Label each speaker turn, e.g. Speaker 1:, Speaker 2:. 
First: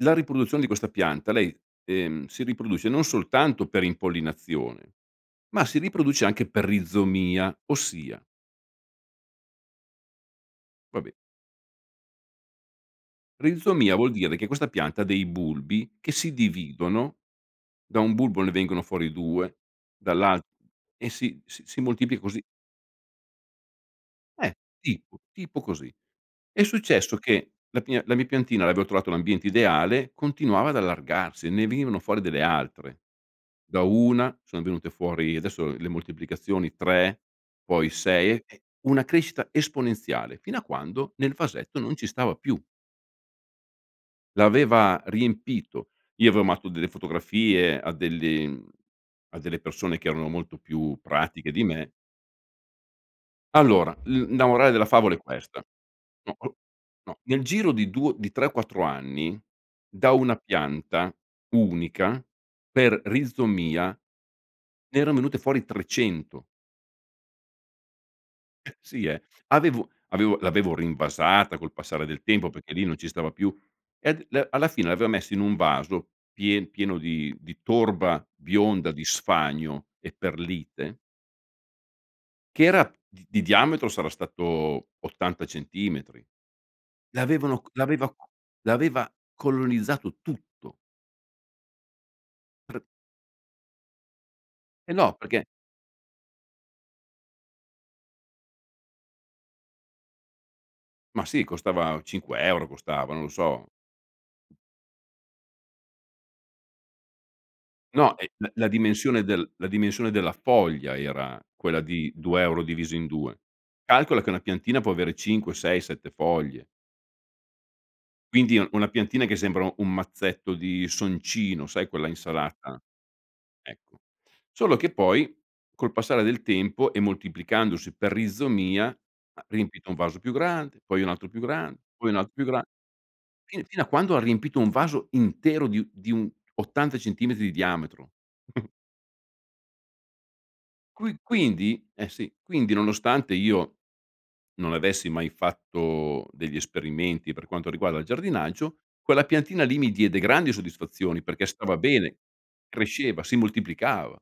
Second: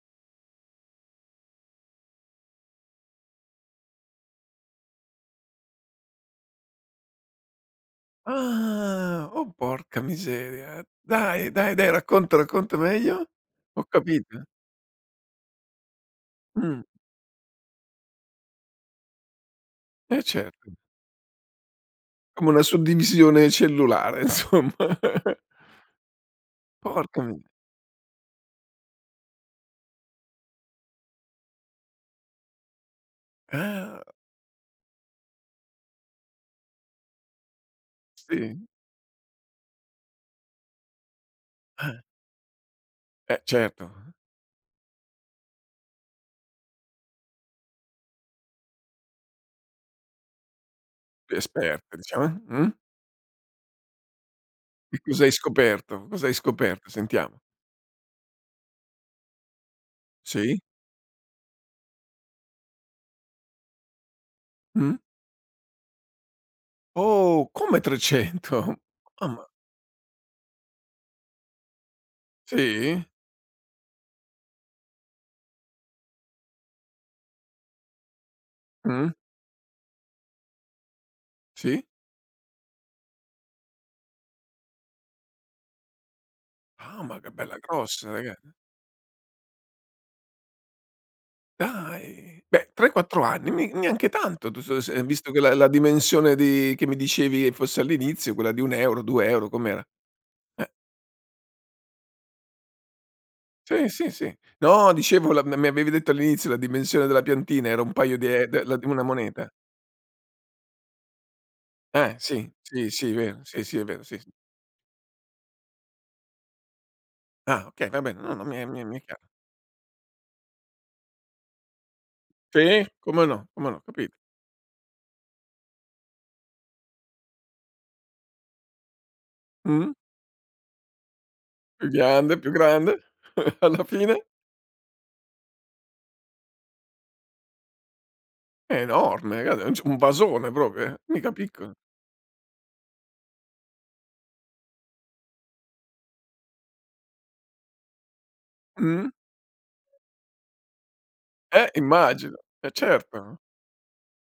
Speaker 1: La riproduzione di questa pianta lei, ehm, si riproduce non soltanto per impollinazione, ma si riproduce anche per rizomia, ossia
Speaker 2: Ah! Oh porca miseria.
Speaker 1: Va beh.
Speaker 2: Dai, dai, dai ,racconta, racconta meglio? Ho
Speaker 1: Rizomia vuol dire
Speaker 2: capito.
Speaker 1: che questa pianta ha dei bulbi, che si
Speaker 2: Mh.
Speaker 1: dividono. Da un bulbo ne vengono fuori 2,
Speaker 2: Eh
Speaker 1: dall'alt
Speaker 2: certo.
Speaker 1: e si si moltiplica così.
Speaker 2: Come una suddivisione cellulare
Speaker 1: Eh,
Speaker 2: insomma.
Speaker 1: tipo tipo così. È successo
Speaker 2: Porca mi
Speaker 1: che la mia la mia piantina aveva trovato l'ambiente ideale, continuava ad allargarsi, ne venivano fuori delle altre. Da
Speaker 2: Ah!
Speaker 1: una sono venute fuori, adesso, le moltiplicazioni: 3 poi 6, e
Speaker 2: Sì?
Speaker 1: una crescita esponenziale, fino a quando nel vasetto non ci stava più.
Speaker 2: E certo.
Speaker 1: L'aveva riempito, io avevo mandato delle fotografie a delle a delle persone che erano molto più
Speaker 2: Più
Speaker 1: pratiche di me
Speaker 2: esperto, diciamo, eh. Uhm?
Speaker 1: Allora, l la morale della
Speaker 2: Che
Speaker 1: favola è
Speaker 2: cos'hai
Speaker 1: questa:
Speaker 2: scoperto? Cos'hai
Speaker 1: no o no.
Speaker 2: scoperto
Speaker 1: No,
Speaker 2: sentiamo?
Speaker 1: nel giro di 2 di 3, 4 anni, da una
Speaker 2: Sì.
Speaker 1: pianta unica, per rizomia, ne
Speaker 2: Mh.
Speaker 1: erano venute fuori 300.
Speaker 2: Oh! Come 300?
Speaker 1: Eh, sì, eh!
Speaker 2: Mamma!
Speaker 1: Avevo avevo l'avevo rinvasata col passare del tempo perché lì non ci
Speaker 2: Si?
Speaker 1: stava più. Ed le alla fine l'avevo messo in un vaso pie pieno di di torba bionda, di
Speaker 2: Mh.
Speaker 1: sfagno e perlite
Speaker 2: Sì.
Speaker 1: che era di diametro sarà stato 80 centimetri.
Speaker 2: Ah, ma che bella
Speaker 1: L'avevano c l'aveva
Speaker 2: grossa
Speaker 1: c
Speaker 2: raga
Speaker 1: l'aveva colonizzato tutto.
Speaker 2: Dai, beh,
Speaker 1: Pr
Speaker 2: 3, 4 anni, mi neanche tanto
Speaker 1: E
Speaker 2: [unintelligible]
Speaker 1: no,
Speaker 2: visto che
Speaker 1: perché
Speaker 2: la la dimensione di che mi dicevi fosse all'inizio, quella di 1 €, 2 €, com'era? Eh.
Speaker 1: ma sì, costava 5 € costava, non lo so.
Speaker 2: Sì sì sì. No dicevo la m m mi avevi detto all'inizio, la dimensione della piantina era un
Speaker 1: No,
Speaker 2: paio
Speaker 1: e
Speaker 2: di
Speaker 1: l
Speaker 2: e de
Speaker 1: la
Speaker 2: di una
Speaker 1: dimensione del
Speaker 2: moneta.
Speaker 1: la dimensione della foglia era quella di
Speaker 2: Eh!
Speaker 1: due
Speaker 2: Sì,
Speaker 1: euro,
Speaker 2: sì,
Speaker 1: diviso in
Speaker 2: sì.
Speaker 1: 2.
Speaker 2: Vero, sì, sì. È vero, sì,
Speaker 1: Calcola che
Speaker 2: sì.
Speaker 1: una piantina può avere 5, 6, 7 foglie
Speaker 2: Ah! Okay, va bene, no, no, mi
Speaker 1: quindi,
Speaker 2: è
Speaker 1: un una
Speaker 2: mi è
Speaker 1: piantina
Speaker 2: chiaro.
Speaker 1: che sembra un mazzetto di soncino, sai quella insalata?
Speaker 2: Sì, come no, come no,
Speaker 1: Ecco,
Speaker 2: capito.
Speaker 1: solo che poi, col passare del tempo, e moltiplicandosi per rizomia, ha riempito
Speaker 2: Mh.
Speaker 1: un vaso più grande, poi un altro più grande,
Speaker 2: Più
Speaker 1: poi un altro
Speaker 2: grande,
Speaker 1: più
Speaker 2: più
Speaker 1: grande,
Speaker 2: grande e
Speaker 1: fin fino
Speaker 2: alla
Speaker 1: a quando
Speaker 2: fine?
Speaker 1: riempito un vaso intero di un di un 80 centimetri di diametro.
Speaker 2: È enorme, [unintelligible] un vasone proprio, eh,
Speaker 1: Qui
Speaker 2: mica piccola.
Speaker 1: quindi eh sì, quindi nonostante io non avessi mai fatto degli esperimenti per quanto riguarda il giardinaggio,
Speaker 2: Mh.
Speaker 1: quella piantina lì mi diede grandi soddisfazioni, perché
Speaker 2: Eh
Speaker 1: stava bene,
Speaker 2: immagino! E
Speaker 1: cresceva, si
Speaker 2: certo.
Speaker 1: moltiplicava.